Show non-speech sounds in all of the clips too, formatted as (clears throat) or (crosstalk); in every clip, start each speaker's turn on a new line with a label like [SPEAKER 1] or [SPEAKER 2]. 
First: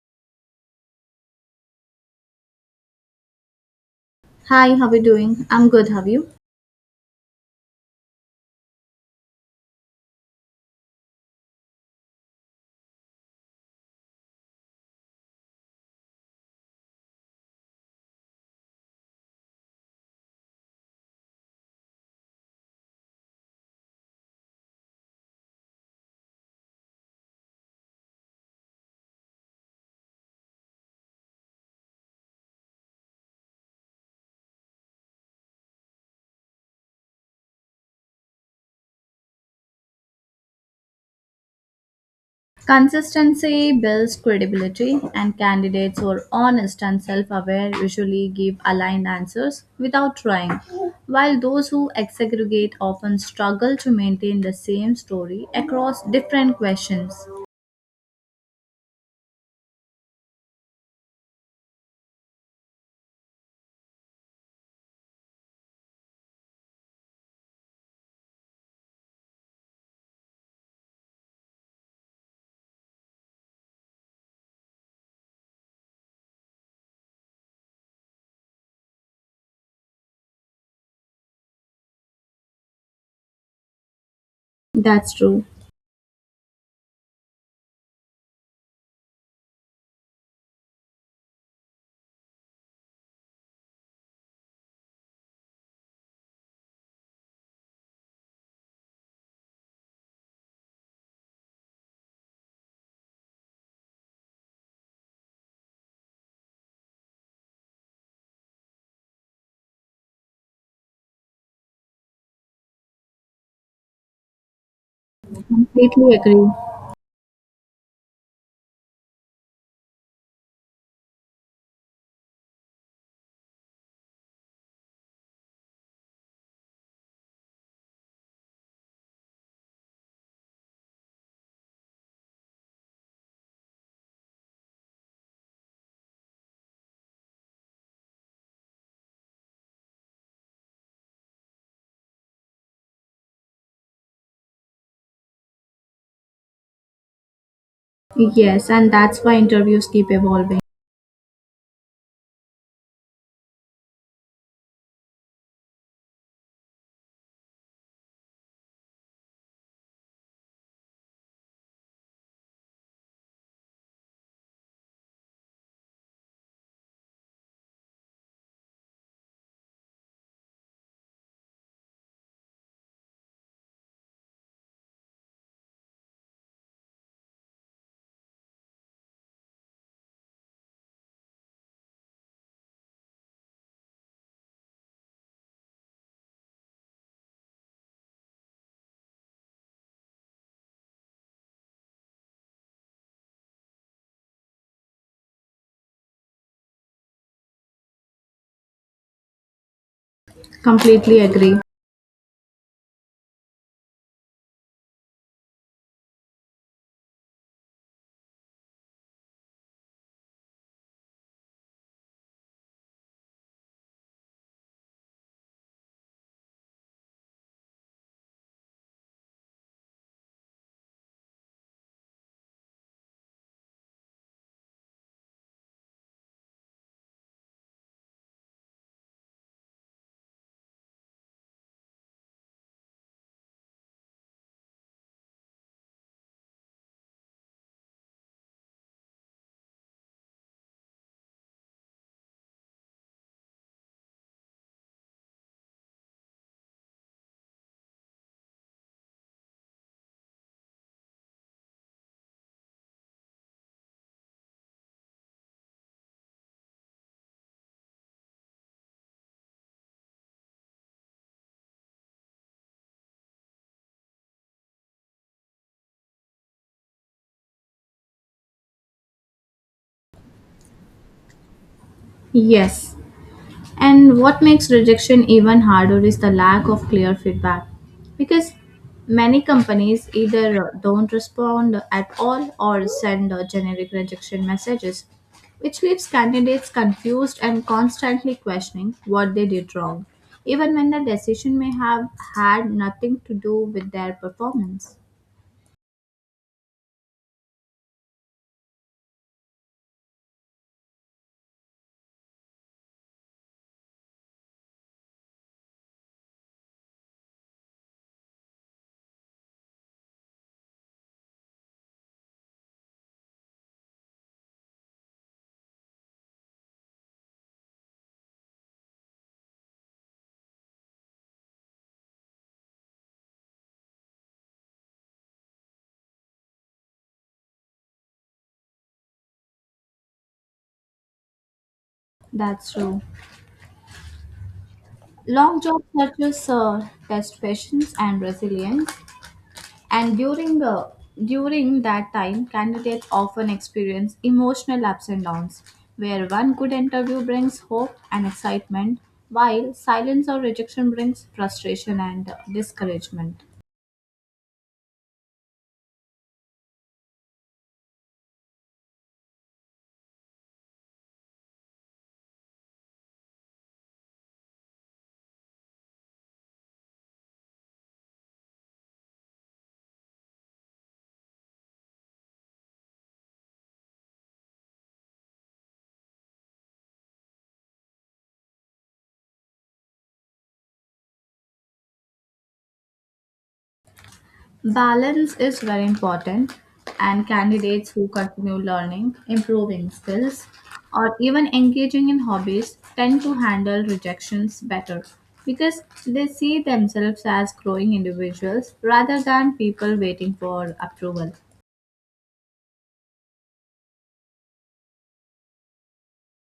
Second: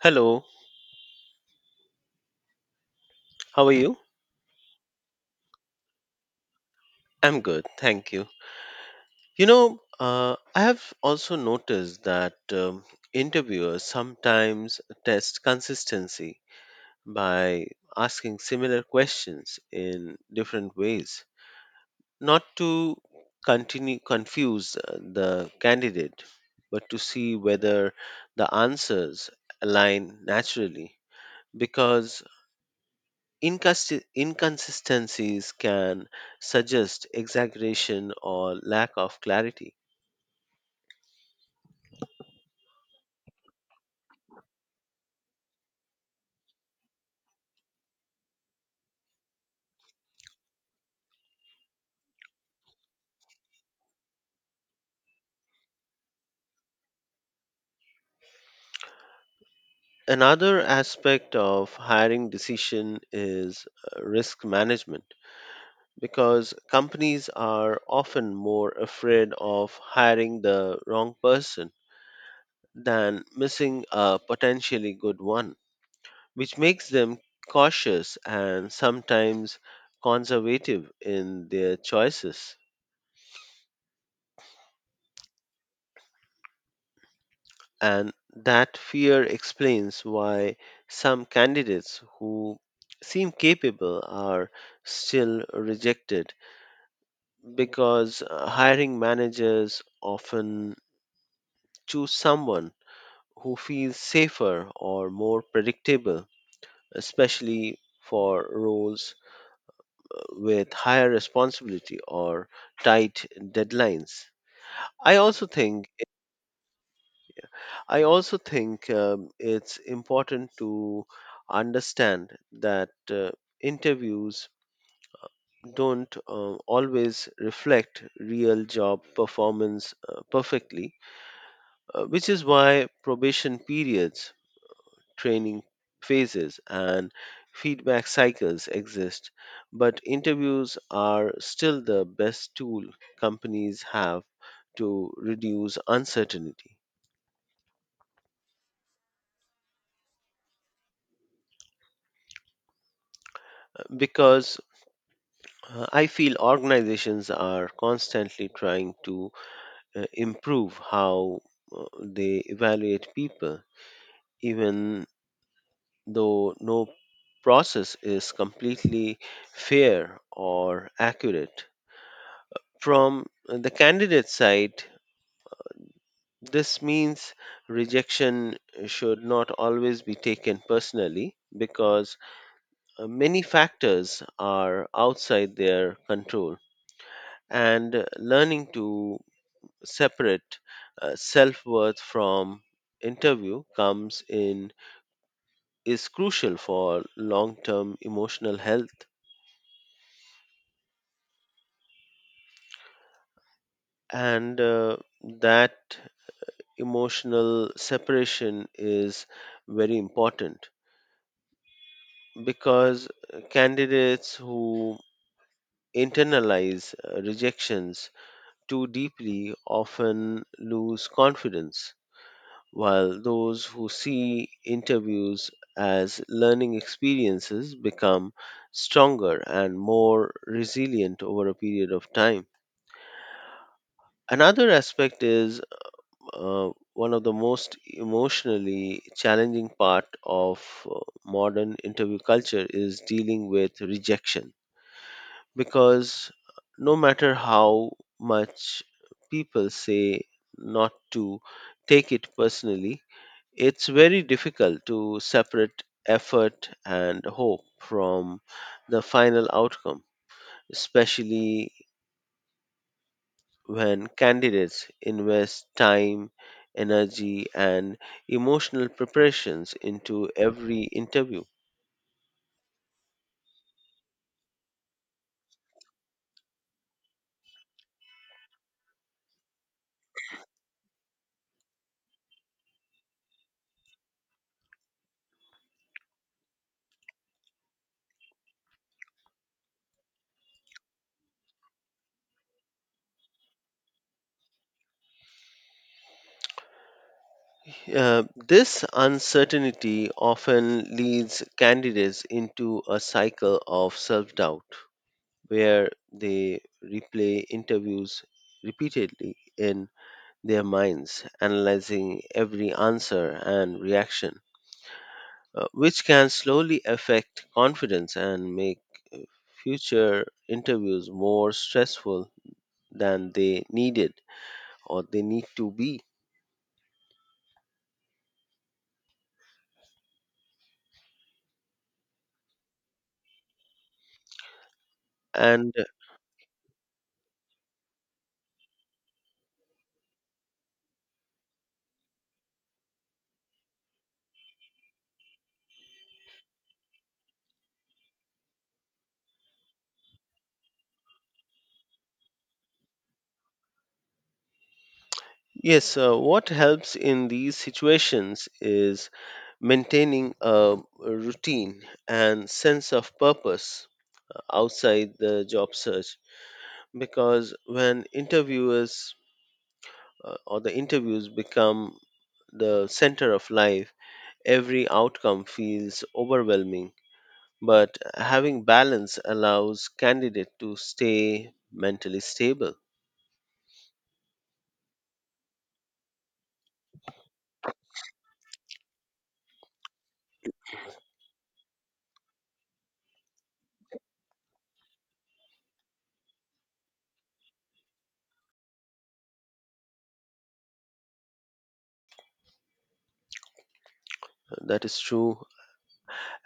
[SPEAKER 1] Hello, how are you?
[SPEAKER 2] Hi, how are you doing? I'm good, how are you?
[SPEAKER 1] I'm good, thank you. I have also noticed that interviewers sometimes test consistency by asking similar questions in different ways, not to continue confuse the candidate, but to see whether the answers align naturally. Because inconsistencies can suggest exaggeration or lack of clarity.
[SPEAKER 2] Consistency builds credibility, and candidates who are honest and self aware usually give aligned answers without trying, while those who exaggerate often struggle to maintain the same story across different questions.
[SPEAKER 1] Another aspect of hiring decision is risk management because companies are often more afraid of hiring the wrong person than missing a potentially good one, which makes them cautious and sometimes conservative in their choices.
[SPEAKER 2] That's true.
[SPEAKER 1] And that fear explains why some candidates who seem capable are still rejected because hiring managers often choose someone who feels safer or more predictable, especially for roles with higher responsibility or tight deadlines. I also think
[SPEAKER 2] Completely agree.
[SPEAKER 1] I also think it's important to understand that interviews don't always reflect real job performance perfectly, which is why probation periods, training phases, and feedback cycles exist. But interviews are still the best tool companies have to reduce uncertainty
[SPEAKER 2] Yes, and that's why interviews keep evolving.
[SPEAKER 1] because I feel organizations are constantly trying to improve how they evaluate people, even though no process is completely fair or accurate. From the candidate side, this means rejection should not always be taken personally because many factors are outside their control and learning to separate self worth from interview comes in is crucial for long term emotional health
[SPEAKER 2] Completely agree.
[SPEAKER 1] and that emotional separation is very important because candidates who internalize rejections too deeply often lose confidence while those who see interviews as learning experiences become stronger and more resilient over a period of time. Another aspect is uh, one of the most emotionally challenging part of uh, modern interview culture is dealing with rejection because no matter how much people say not to take it personally, it's very difficult to separate effort and hope from the final outcome, especially when candidates invest time, energy, and emotional preparations into every interview.
[SPEAKER 2] Yes. And what makes rejection even harder is the lack of clear feedback. Because many companies either don't respond at all or send generic rejection messages, which leaves candidates confused and constantly questioning what they did wrong, even when the decision may have had nothing to do with their performance.
[SPEAKER 1] This uncertainty often leads candidates into a cycle of self doubt where they replay interviews repeatedly in their minds, analyzing every answer and reaction, which can slowly affect confidence and make future interviews more stressful than they needed or they need to be.
[SPEAKER 2] That's true. Long
[SPEAKER 1] And
[SPEAKER 2] job searches test patience and resilience. And during that time, candidates often experience emotional ups and downs, where one good interview brings hope and excitement, while silence or rejection brings frustration and discouragement.
[SPEAKER 1] yes, what helps in these situations is maintaining a routine and sense of purpose outside the job search because when interviewers or the interviews become the center of life every outcome feels overwhelming but having balance allows candidate to stay mentally stable.
[SPEAKER 2] Balance is very important, and candidates who continue learning, improving skills, or even engaging in hobbies tend to handle rejections better because they see themselves as growing individuals rather than people waiting for approval.
[SPEAKER 1] That is true.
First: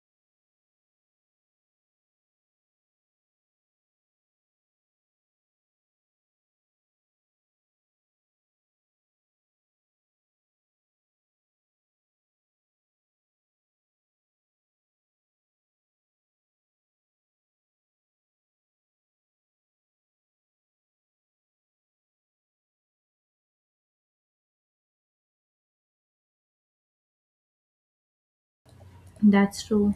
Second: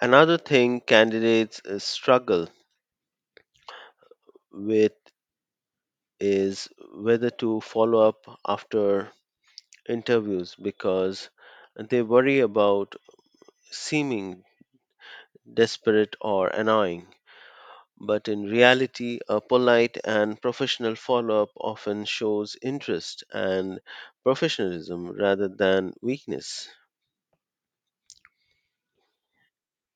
[SPEAKER 1] Another thing candidates struggle with is whether to follow up after interviews because they worry about seeming desperate or annoying. But in reality, a polite and professional follow up often shows interest and professionalism rather than weakness.
[SPEAKER 2] That's true.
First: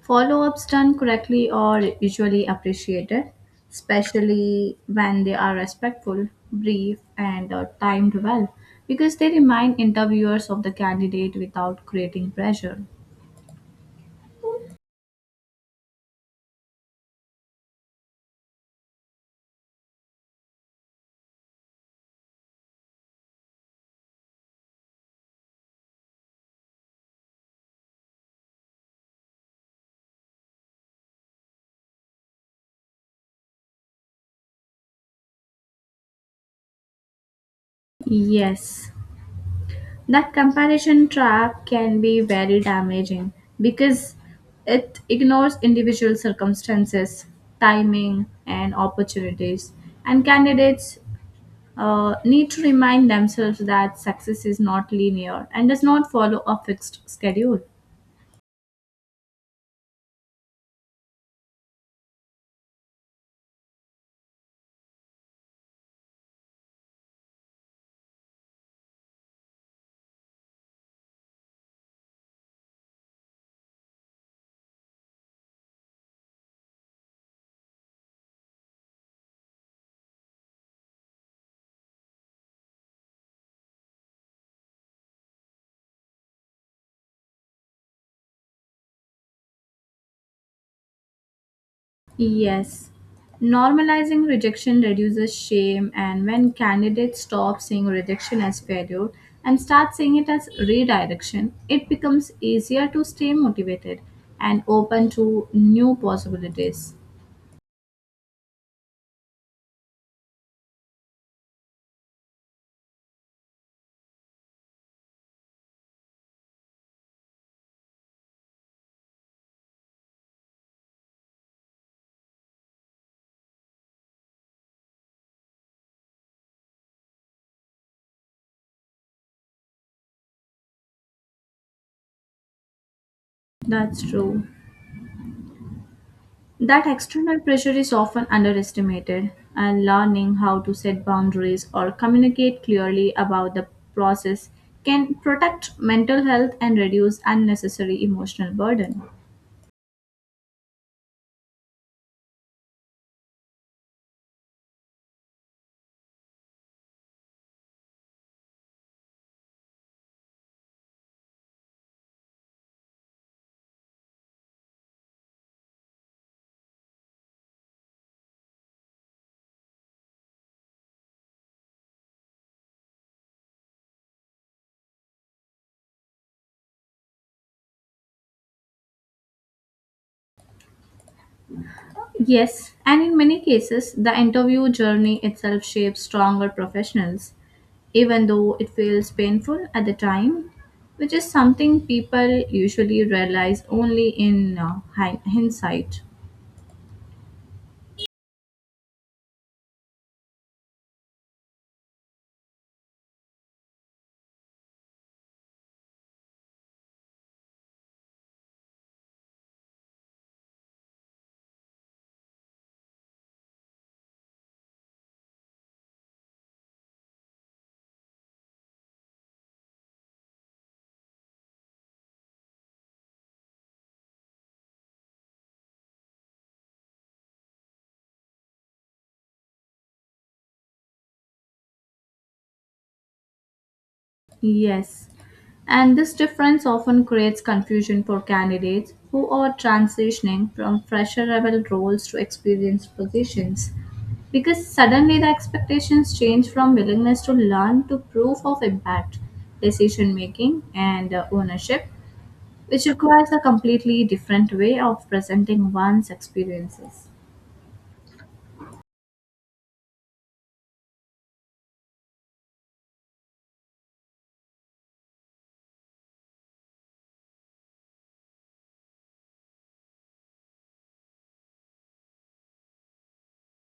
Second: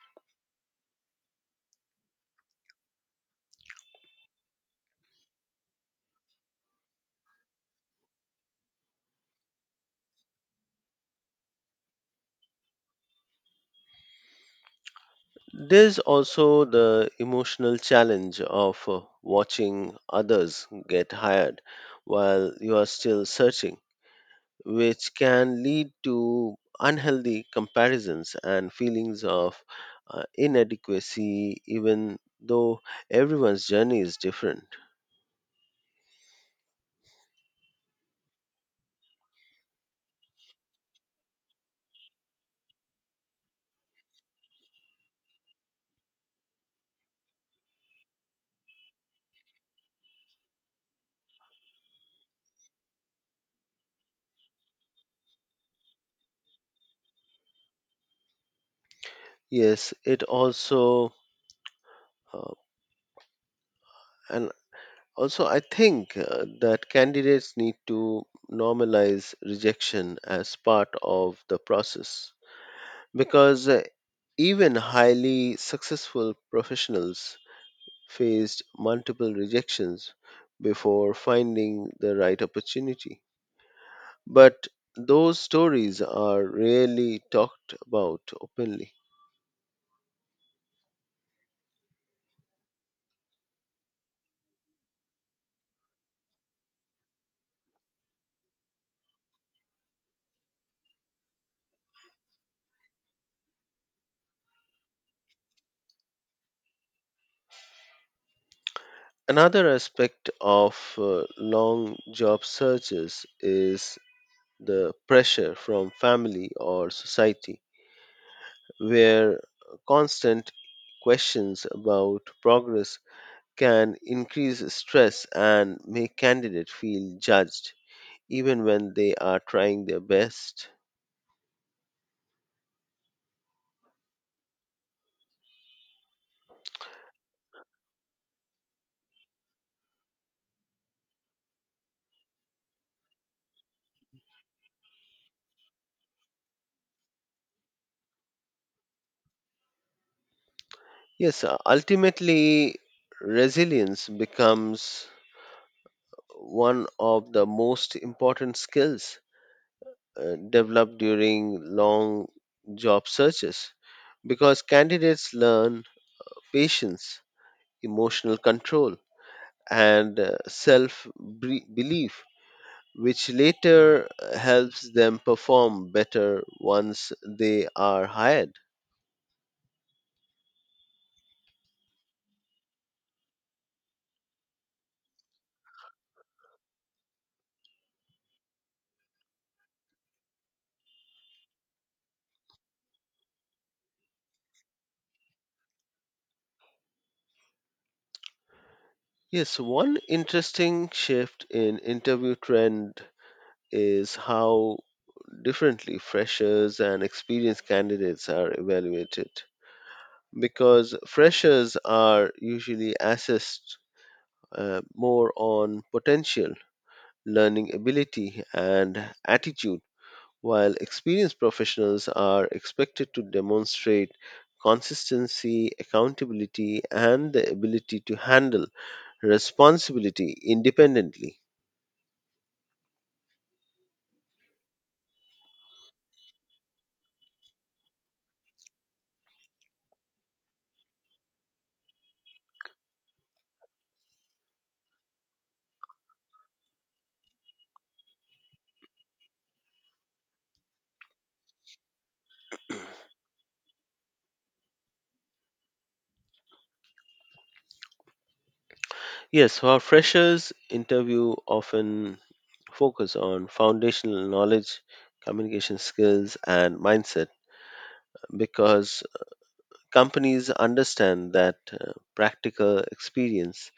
[SPEAKER 2] Follow ups done correctly are usually appreciated, especially when they are respectful, brief, and timed well, because they remind interviewers of the candidate without creating pressure.
[SPEAKER 1] There's also the emotional challenge of watching others get hired while you are still searching which can lead to unhealthy comparisons and feelings of inadequacy, even though everyone's journey is different.
[SPEAKER 2] Yes, that comparison trap can be very damaging because it ignores individual circumstances, timing, and opportunities, and candidates need to remind themselves that success is not linear and does not follow a fixed schedule.
[SPEAKER 1] Yes, it also, uh, and also, I think that candidates need to normalize rejection as part of the process because even highly successful professionals faced multiple rejections before finding the right opportunity. But those stories are rarely talked about openly.
[SPEAKER 2] Yes. Normalizing rejection reduces shame, and when candidates stop seeing rejection as failure and start seeing it as redirection, it becomes easier to stay motivated and open to new possibilities.
[SPEAKER 1] Another aspect of long job searches is the pressure from family or society, where constant questions about progress can increase stress and make candidates feel judged, even when they are trying their best.
[SPEAKER 2] That's true. That external pressure is often underestimated, and learning how to set boundaries or communicate clearly about the process can protect mental health and reduce unnecessary emotional burden.
[SPEAKER 1] Yes, ultimately, resilience becomes one of the most important skills developed during long job searches because candidates learn patience, emotional control, and self belief, which later helps them perform better once they are hired.
[SPEAKER 2] Yes, and in many cases, the interview journey itself shapes stronger professionals, even though it feels painful at the time, which is something people usually realize only in hindsight.
[SPEAKER 1] Yes, one interesting shift in interview trend is how differently freshers and experienced candidates are evaluated. Because freshers are usually assessed more on potential, learning ability, and attitude, while experienced professionals are expected to demonstrate consistency, accountability, and the ability to handle responsibility independently.
[SPEAKER 2] Yes, and this difference often creates confusion for candidates who are transitioning from fresher level roles to experienced positions because suddenly the expectations change from willingness to learn to proof of impact, decision making, and ownership, which requires a completely different way of presenting one's experiences.
[SPEAKER 1] Yes, so our freshers interview often focus on foundational knowledge, communication skills, and mindset because companies understand that practical experience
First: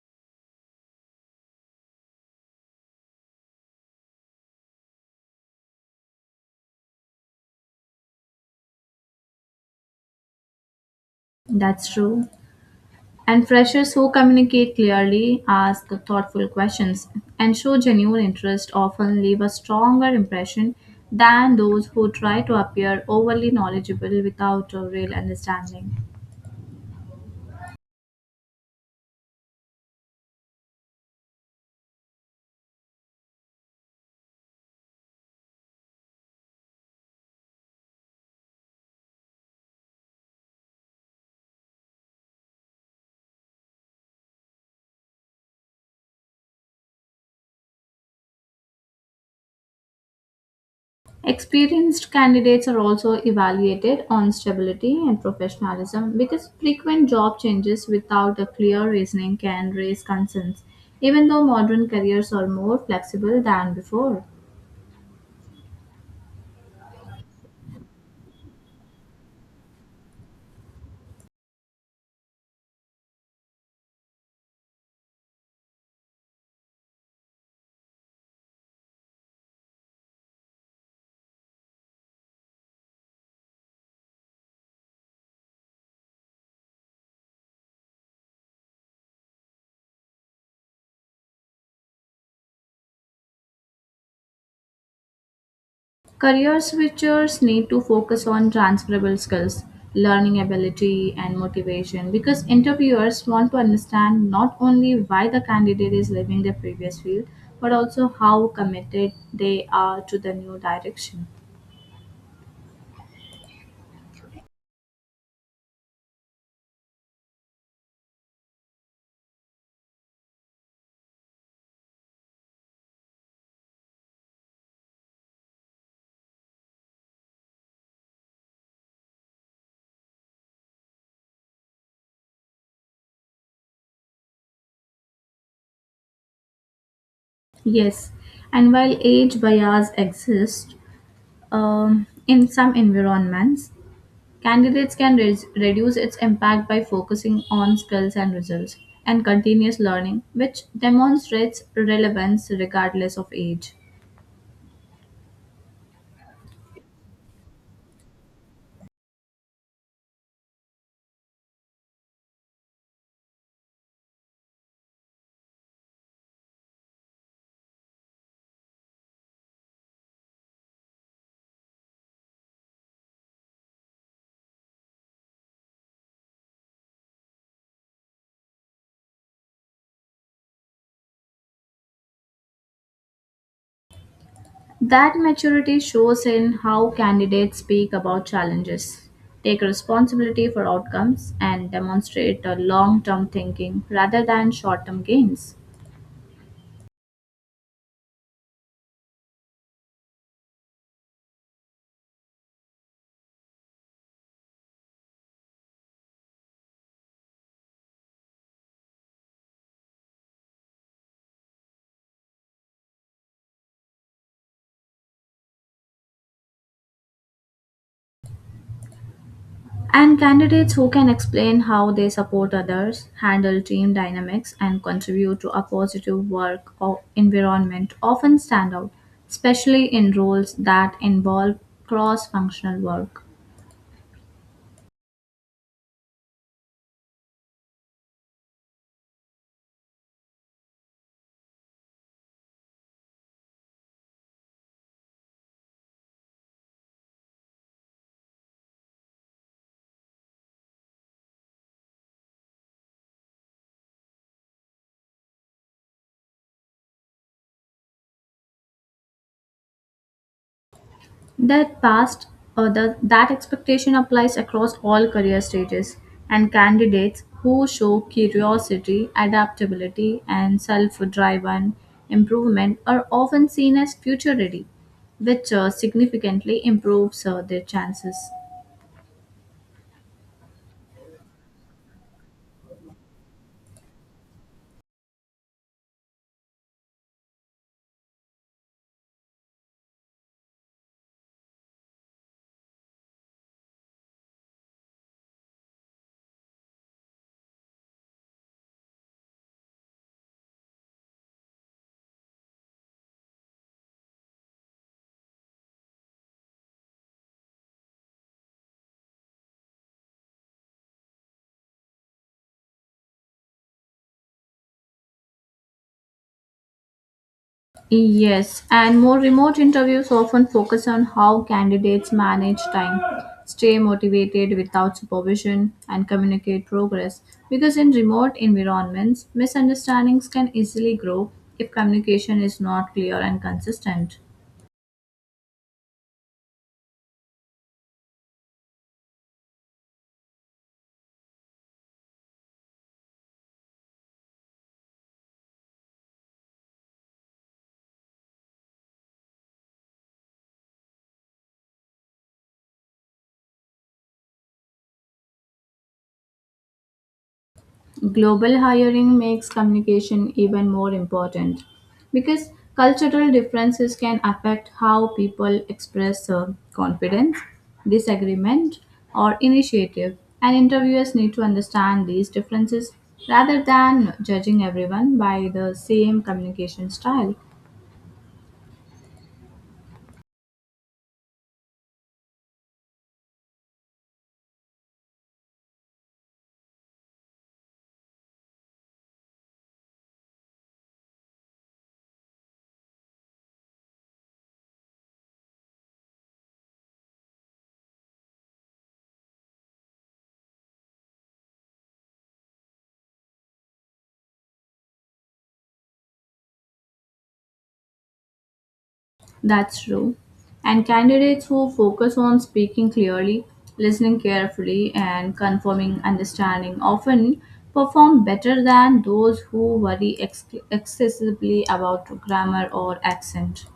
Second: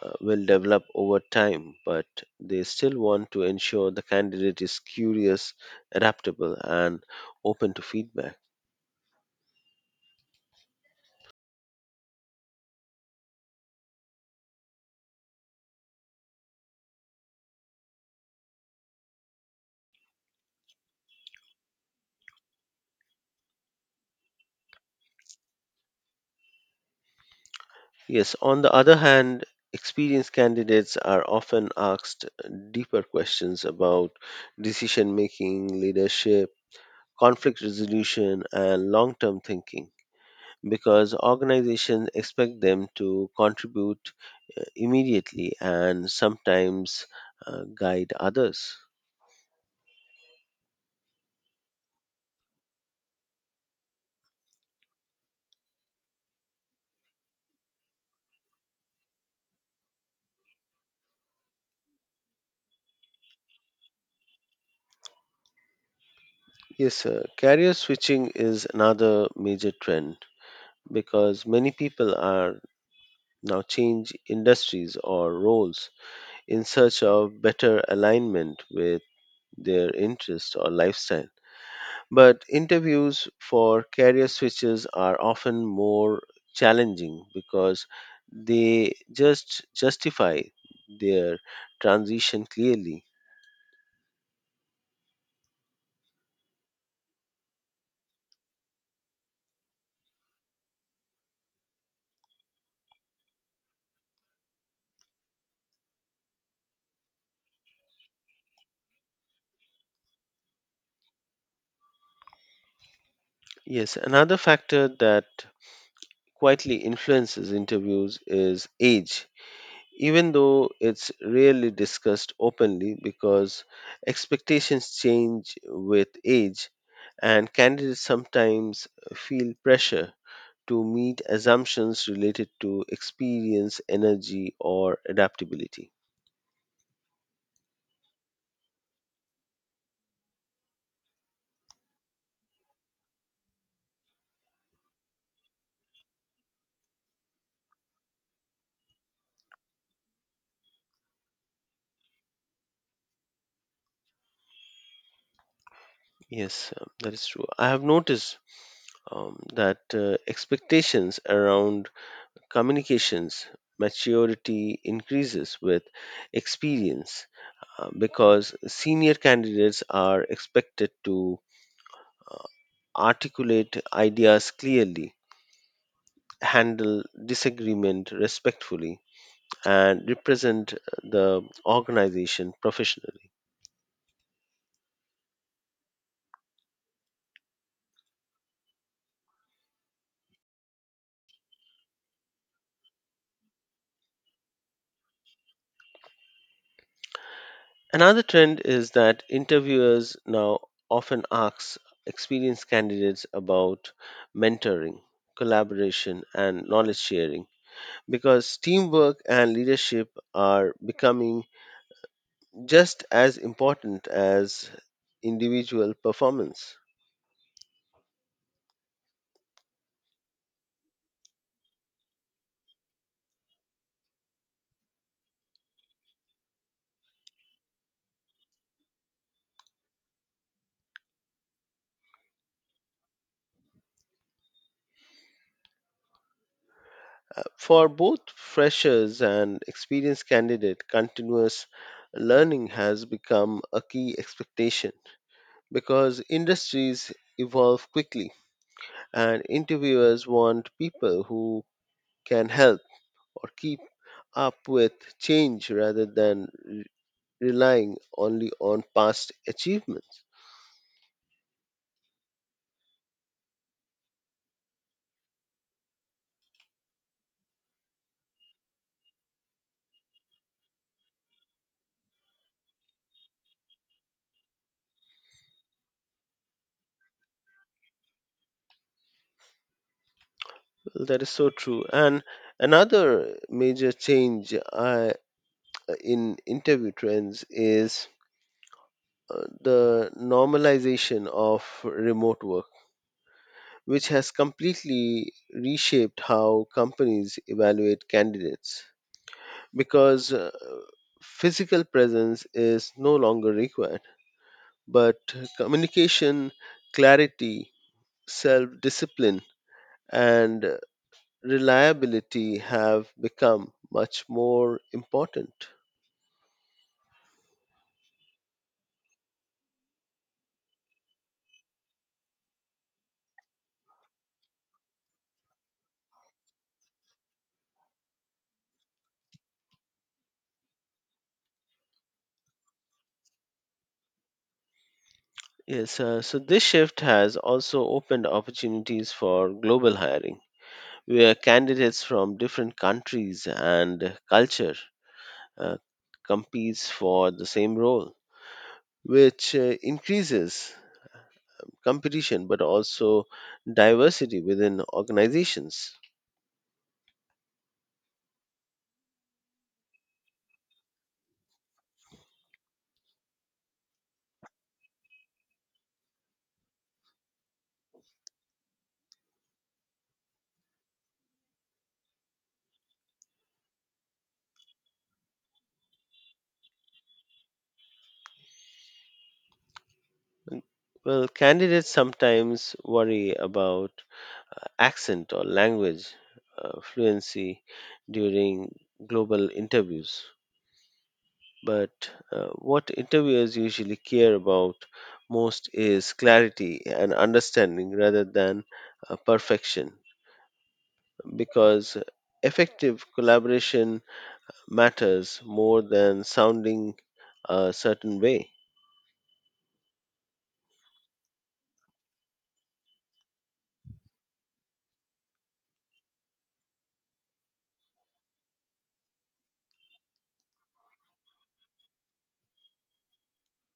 [SPEAKER 1] will develop over time, but they still want to ensure the candidate is curious, adaptable, and open to feedback.
[SPEAKER 2] That's true. And freshers who communicate clearly, ask thoughtful questions, and show genuine interest often leave a stronger impression than those who try to appear overly knowledgeable without a real understanding.
[SPEAKER 1] Yes, on the other hand, experienced candidates are often asked deeper questions about decision making, leadership, conflict resolution, and long term thinking because organizations expect them to contribute immediately and sometimes guide others.
[SPEAKER 2] Experienced candidates are also evaluated on stability and professionalism because frequent job changes without a clear reasoning can raise concerns, even though modern careers are more flexible than before.
[SPEAKER 1] Yes, sir. Career switching is another major trend because many people are now change industries or roles in search of better alignment with their interest or lifestyle. But interviews for career switches are often more challenging because they just justify their transition clearly.
[SPEAKER 2] Career switchers need to focus on transferable skills, learning ability, and motivation because interviewers want to understand not only why the candidate is leaving their previous field but also how committed they are to the new direction.
[SPEAKER 1] Yes, another factor that quietly influences interviews is age even though it's rarely discussed openly because expectations change with age and candidates sometimes feel pressure to meet assumptions related to experience, energy, or adaptability.
[SPEAKER 2] Yes, and while age bias exists in some environments, candidates can reduce its impact by focusing on skills and results and continuous learning, which demonstrates relevance regardless of age.
[SPEAKER 1] Yes, that is true. I have noticed that expectations around communications maturity increases with experience because senior candidates are expected to articulate ideas clearly, handle disagreement respectfully, and represent the organization professionally.
[SPEAKER 2] That maturity shows in how candidates speak about challenges, take responsibility for outcomes, and demonstrate a long term thinking rather than short term gains.
[SPEAKER 1] Another trend is that interviewers now often ask experienced candidates about mentoring, collaboration, and knowledge sharing because teamwork and leadership are becoming just as important as individual performance.
[SPEAKER 2] And candidates who can explain how they support others, handle team dynamics, and contribute to a positive work or environment often stand out, especially in roles that involve cross functional work.
[SPEAKER 1] For both freshers and experienced candidates, continuous learning has become a key expectation because industries evolve quickly and interviewers want people who can help or keep up with change rather than relying only on past achievements.
[SPEAKER 2] That past that expectation applies across all career stages, and candidates who show curiosity, adaptability, and self-driven improvement are often seen as future ready, which significantly improves their chances.
[SPEAKER 1] That is so true. And another major change I, in interview trends is the normalization of remote work, which has completely reshaped how companies evaluate candidates because physical presence is no longer required, but communication, clarity, self discipline, and reliability have become much more important.
[SPEAKER 2] Yes, and more remote interviews often focus on how candidates manage time, stay motivated without supervision, and communicate progress. Because in remote environments, misunderstandings can easily grow if communication is not clear and consistent.
[SPEAKER 1] Yes, so this shift has also opened opportunities for global hiring, where candidates from different countries and culture uh, competes for the same role, which increases competition but also diversity within organizations.
[SPEAKER 2] Global hiring makes communication even more important because cultural differences can affect how people express confidence, disagreement, or initiative, and interviewers need to understand these differences rather than judging everyone by the same communication style.
[SPEAKER 1] Mm, well, candidates sometimes worry about accent or language fluency during global interviews. But what interviewers usually care about most is clarity and understanding rather than perfection because effective collaboration matters more than sounding a certain way.
[SPEAKER 2] That's true. And candidates who focus on speaking clearly, listening carefully, and confirming understanding often perform better than those who worry excessively about grammar or accent.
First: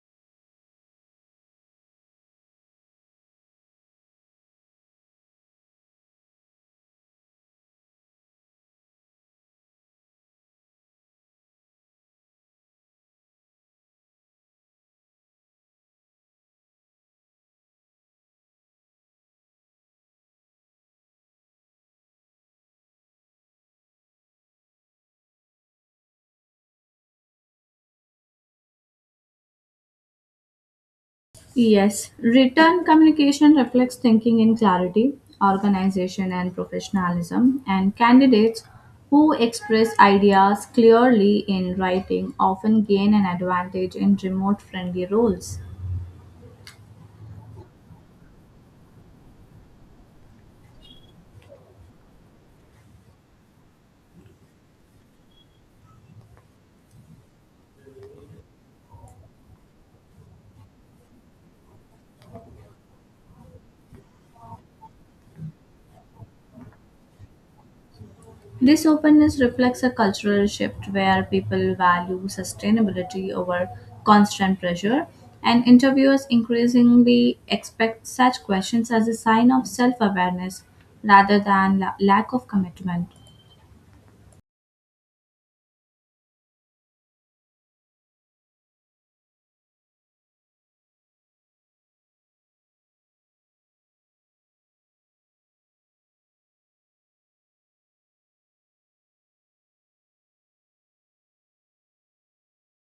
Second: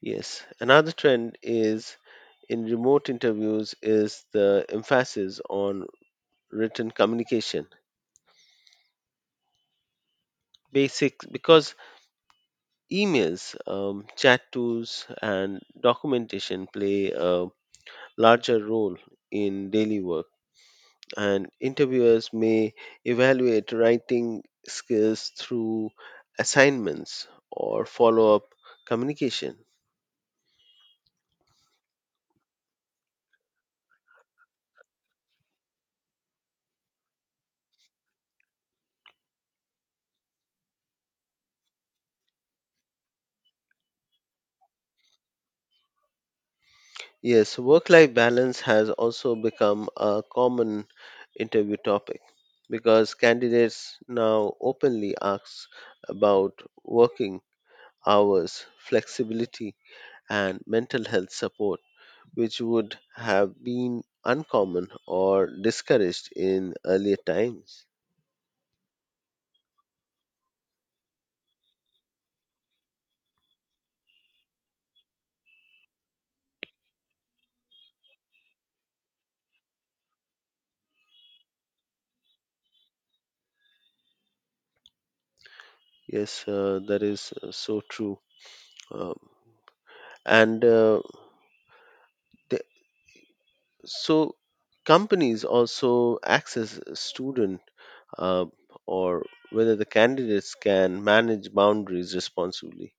[SPEAKER 1] Yes, another trend is in remote interviews is the emphasis on written communication basics, because emails, chat tools, and documentation play a larger role in daily work, and interviewers may evaluate writing skills through assignments or follow up communication.
[SPEAKER 2] Yes, written communication reflects thinking in clarity, organization, and professionalism, and candidates who express ideas clearly in writing often gain an advantage in remote friendly roles.
[SPEAKER 1] Yes, work life balance has also become a common interview topic because candidates now openly ask about working hours, flexibility, and mental health support, which would have been uncommon or discouraged in earlier times.
[SPEAKER 2] This openness reflects a cultural shift where people value sustainability over constant pressure, and interviewers increasingly expect such questions as a sign of self awareness rather than lack of commitment.
[SPEAKER 1] Yes, that is so true. Um, and uh, the, so companies also access student uh, or whether the candidates can manage boundaries responsibly,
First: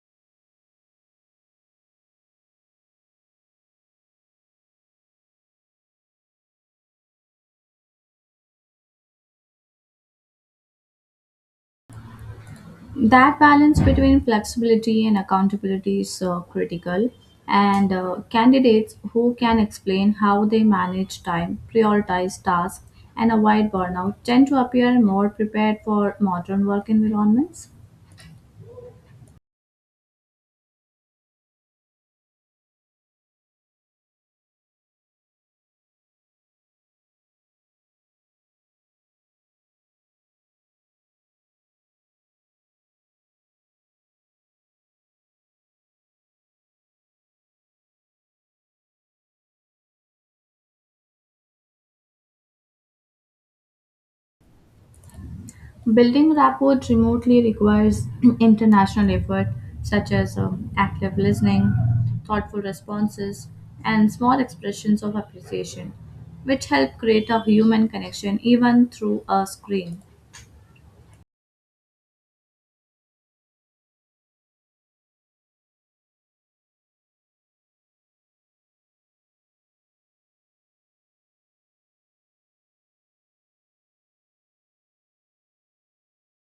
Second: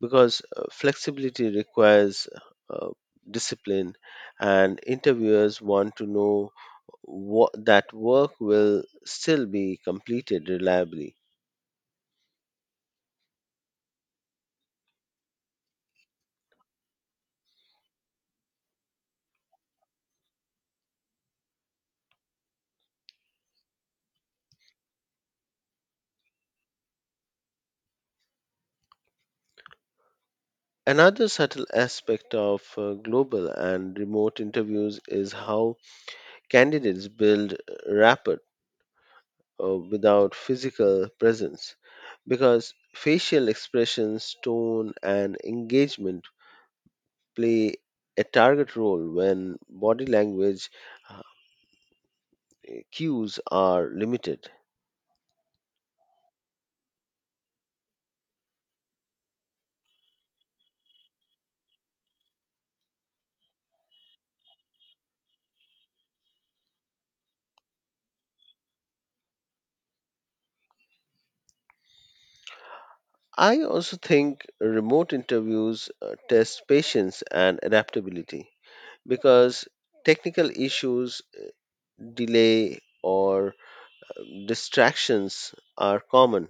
[SPEAKER 1] because flexibility requires uh, discipline and interviewers want to know what that work will still be completed reliably.
[SPEAKER 2] That balance between flexibility and accountability is critical, and candidates who can explain how they manage time, prioritize tasks, and avoid burnout tend to appear more prepared for modern work environments.
[SPEAKER 1] Another subtle aspect of global and remote interviews is how candidates build rapport without physical presence because facial expressions tone and engagement play a target role when body language queues are limited.
[SPEAKER 2] Building rapport remotely requires (clears throat) international effort, such as active listening, thoughtful responses, and small expressions of appreciation, which help create a human connection even through a screen.
[SPEAKER 1] I also think remote interviews test patience and adaptability because technical issues, delay, or distractions are common,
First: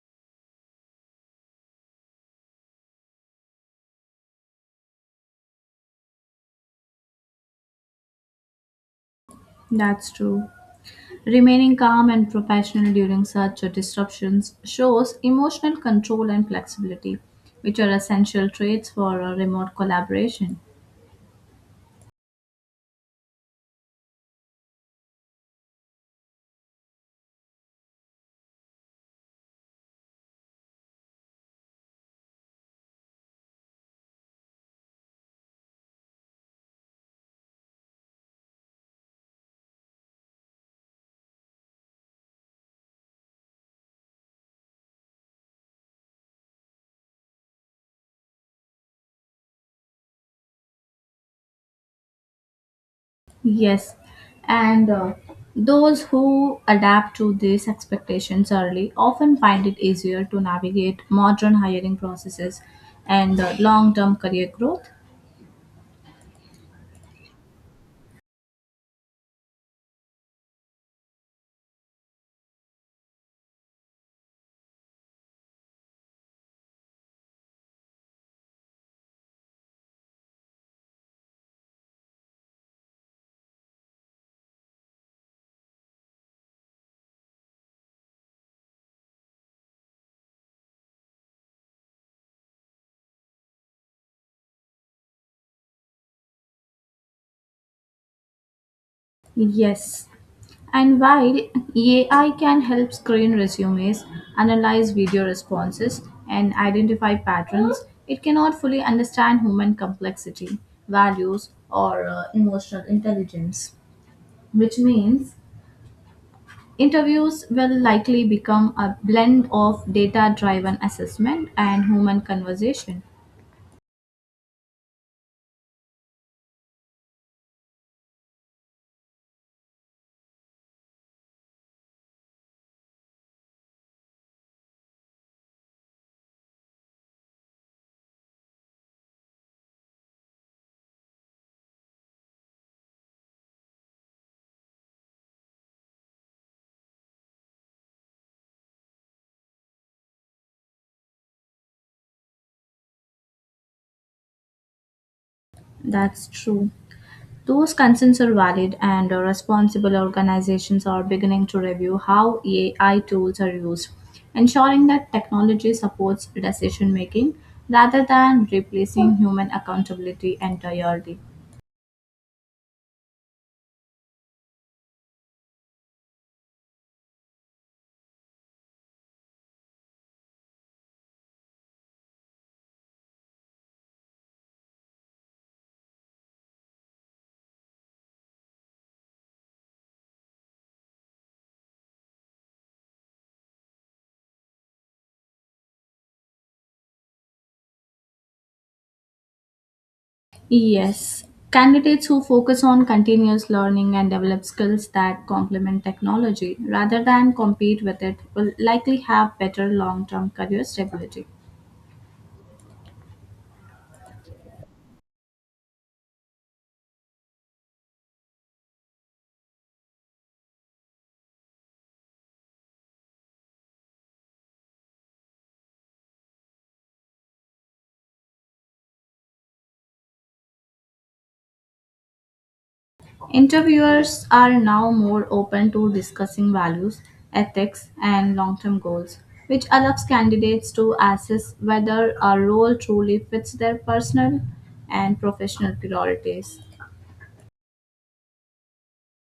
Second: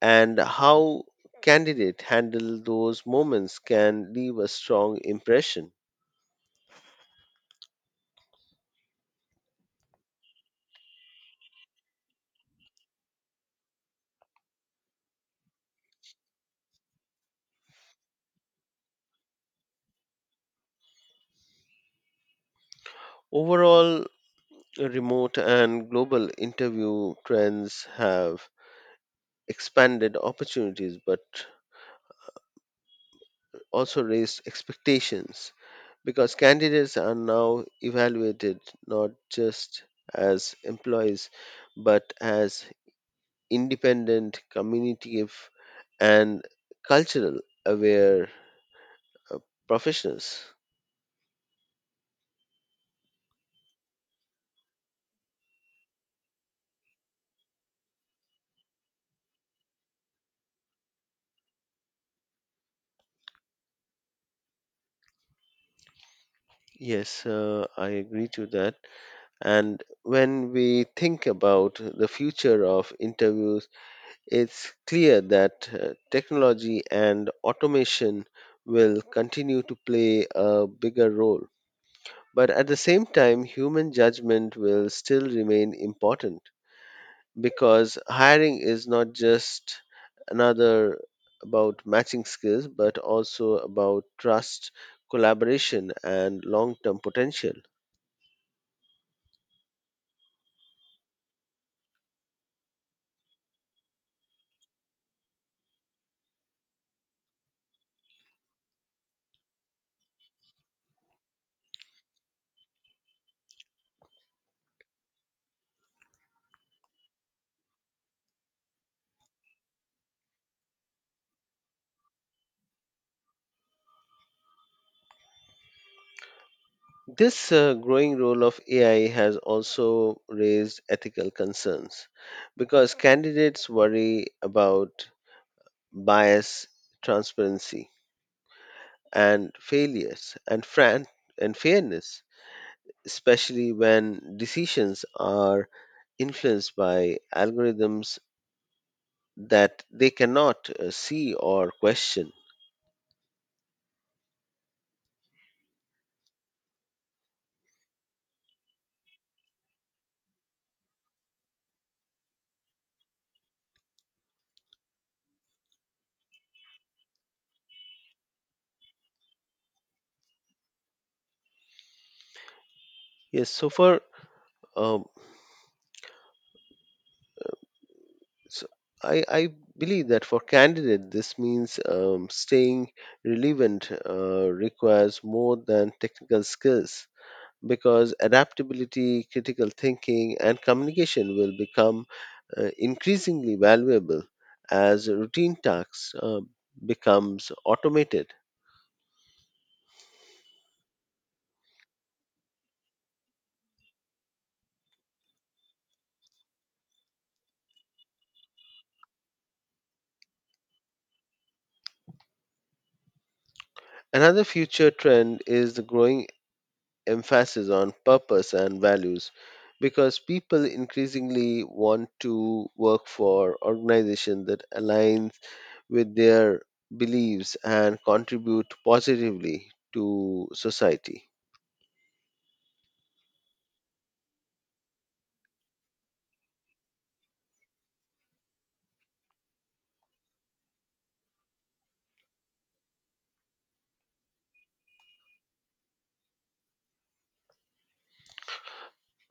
[SPEAKER 1] and how candidate handle those moments can leave a strong impression.
[SPEAKER 2] That's true. Remaining calm and professional during such disruptions shows emotional control and flexibility, which are essential traits for a remote collaboration.
[SPEAKER 1] Overall, remote and global interview trends have expanded opportunities but also raised expectations, because candidates are now evaluated not just as employees but as independent community and cultural aware uh, professionals.
[SPEAKER 2] Yes, and those who adapt to these expectations early often find it easier to navigate modern hiring processes and long term career growth.
[SPEAKER 1] Yes, I agree to that. And when we think about the future of interviews, it's clear that technology and automation will continue to play a bigger role. But at the same time, human judgment will still remain important because hiring is not just another about matching skills, but also about trust, collaboration, and long term potential.
[SPEAKER 2] Yes, and while AI can help screen resumes, analyze video responses, and identify patterns, it cannot fully understand human complexity, values, or emotional intelligence, which means interviews will likely become a blend of data driven assessment and human conversation.
[SPEAKER 1] This growing role of AI has also raised ethical concerns because candidates worry about bias, transparency, and failures, and, fran- and fairness especially when decisions are influenced by algorithms that they cannot see or question.
[SPEAKER 2] That's true. Those concerns are valid, and responsible organizations are beginning to review how AI tools are used, ensuring that technology supports decision making rather than replacing human accountability entirely.
[SPEAKER 1] Yes, so for um, so I believe that for candidate, this means staying relevant requires more than technical skills because adaptability, critical thinking, and communication will become increasingly valuable as routine tasks becomes automated.
[SPEAKER 2] Yes. Candidates who focus on continuous learning and develop skills that complement technology rather than compete with it will likely have better long term career stability.
[SPEAKER 1] Another future trend is the growing emphasis on purpose and values because people increasingly want to work for organizations that align with their beliefs and contribute positively to society.
[SPEAKER 2] Interviewers are now more open to discussing values, ethics, and long term goals, which allows candidates to assess whether a role truly fits their personal and professional priorities.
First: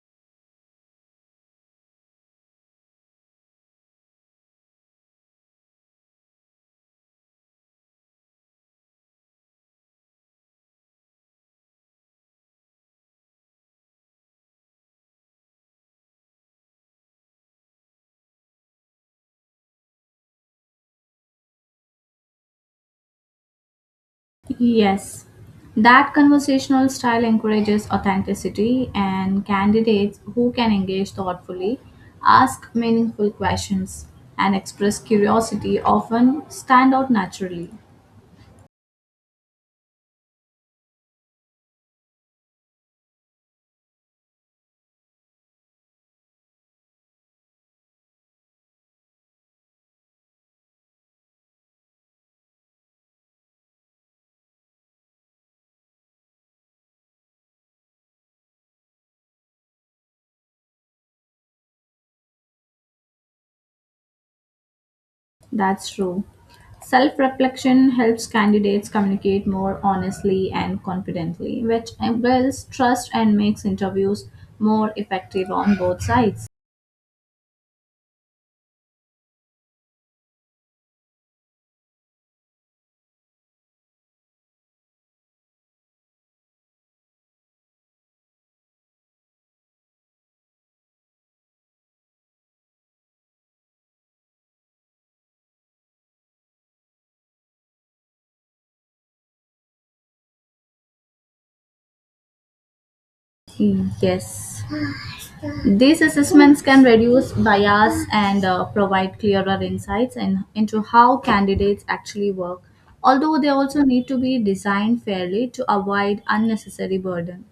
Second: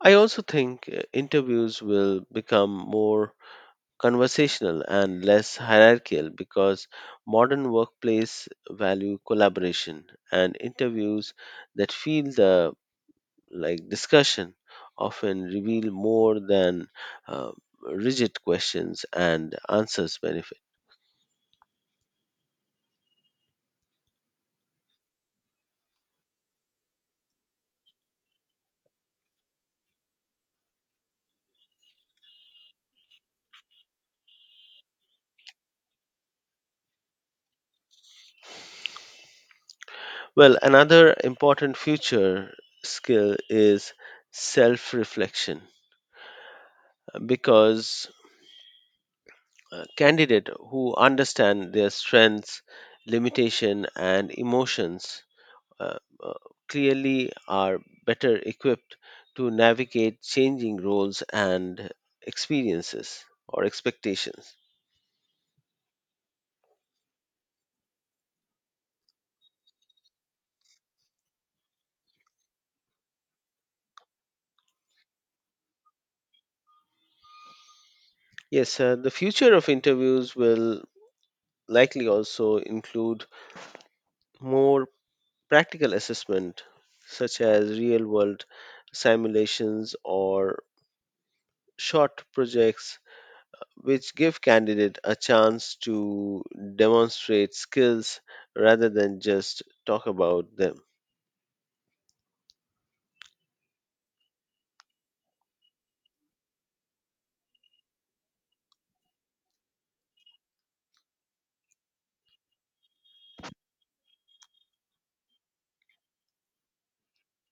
[SPEAKER 1] I also think interviews will become more conversational and less hierarchical because modern workplace value collaboration and interviews that feel the like discussion often reveal more than uh, rigid questions and answers benefit.
[SPEAKER 2] Yes, that conversational style encourages authenticity and candidates who can engage thoughtfully, ask meaningful questions, and express curiosity often stand out naturally.
[SPEAKER 1] Well, another important future skill is self reflection because candidates who understand their strengths, limitation, and emotions uh, uh, clearly are better equipped to navigate changing roles and experiences or expectations.
[SPEAKER 2] That's true. Self reflection helps candidates communicate more honestly and confidently, which builds trust and makes interviews more effective on both sides.
[SPEAKER 1] Yes, the future of interviews will likely also include more practical assessment, such as real world simulations or short projects, which give candidate a chance to demonstrate skills rather than just talk about them.
[SPEAKER 2] Hmm. Yes. These assessments can reduce bias and provide clearer insights into how candidates actually work, although they also need to be designed fairly to avoid unnecessary burden.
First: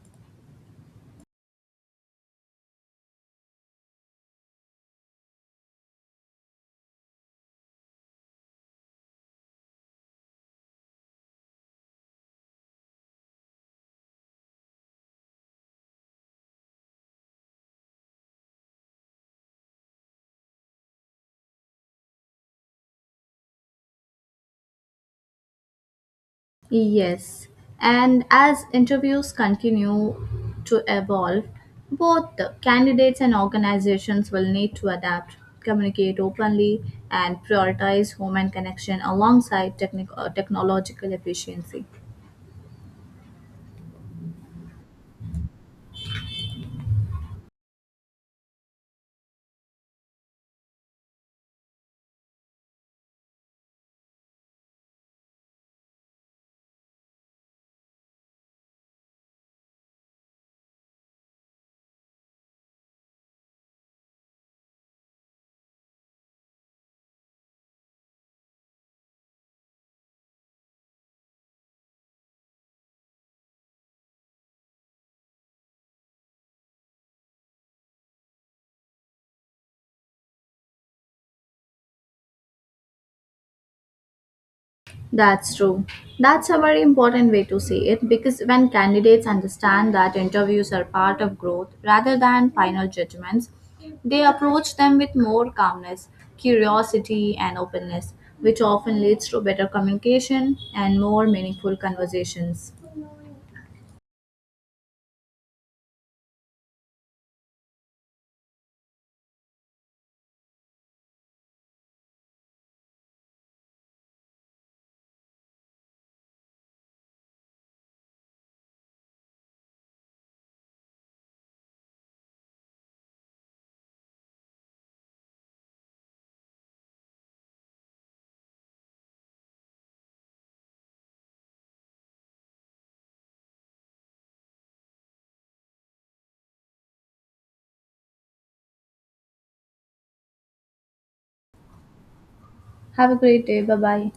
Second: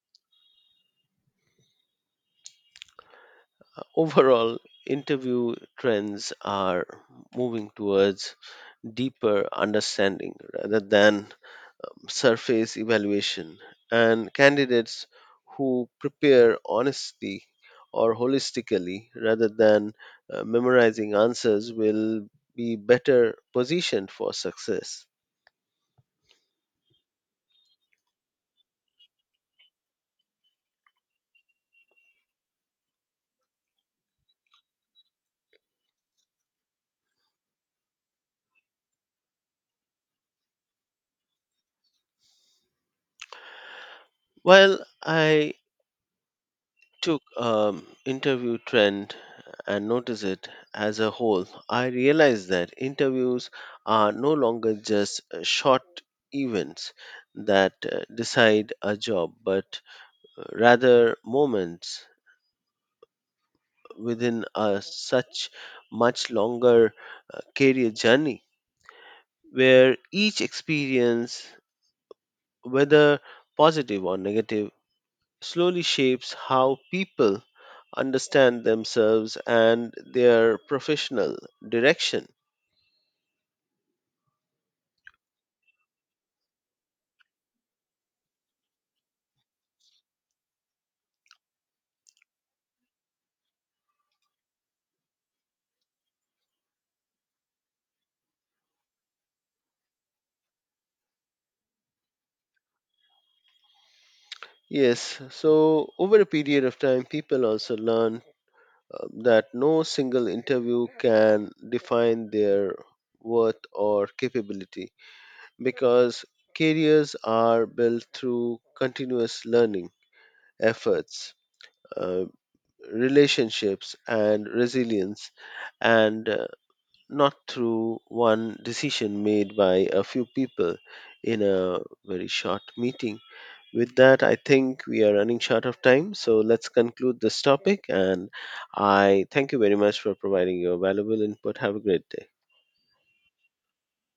[SPEAKER 1] Overall, interview trends are moving towards deeper understanding rather than surface evaluation and candidates who prepare honestly or holistically rather than memorizing answers will be better positioned for success.
[SPEAKER 2] Yes, and as interviews continue to evolve, both the candidates and organizations will need to adapt, communicate openly, and prioritize human connection alongside technological efficiency.
[SPEAKER 1] While I took interview trend and noticed it as a whole, I realized that interviews are no longer just short events that decide a job, but rather moments within a such much longer career journey where each experience, whether positive or negative, slowly shapes how people understand themselves and their professional direction.
[SPEAKER 2] That's true. That's a very important way to see it because when candidates understand that interviews are part of growth rather than final judgments, they approach them with more calmness, curiosity, and openness, which often leads to better communication and more meaningful conversations.
[SPEAKER 1] Yes, so over a period of time, people also learn that no single interview can define their worth or capability because careers are built through continuous learning, efforts, uh, relationships, and resilience, and not through one decision made by a few people in a very short meeting. With that, I think we are running short of time, so let's conclude this topic. And I thank you very much for providing your valuable input. Have a great day.
[SPEAKER 2] Have a great day. Bye bye.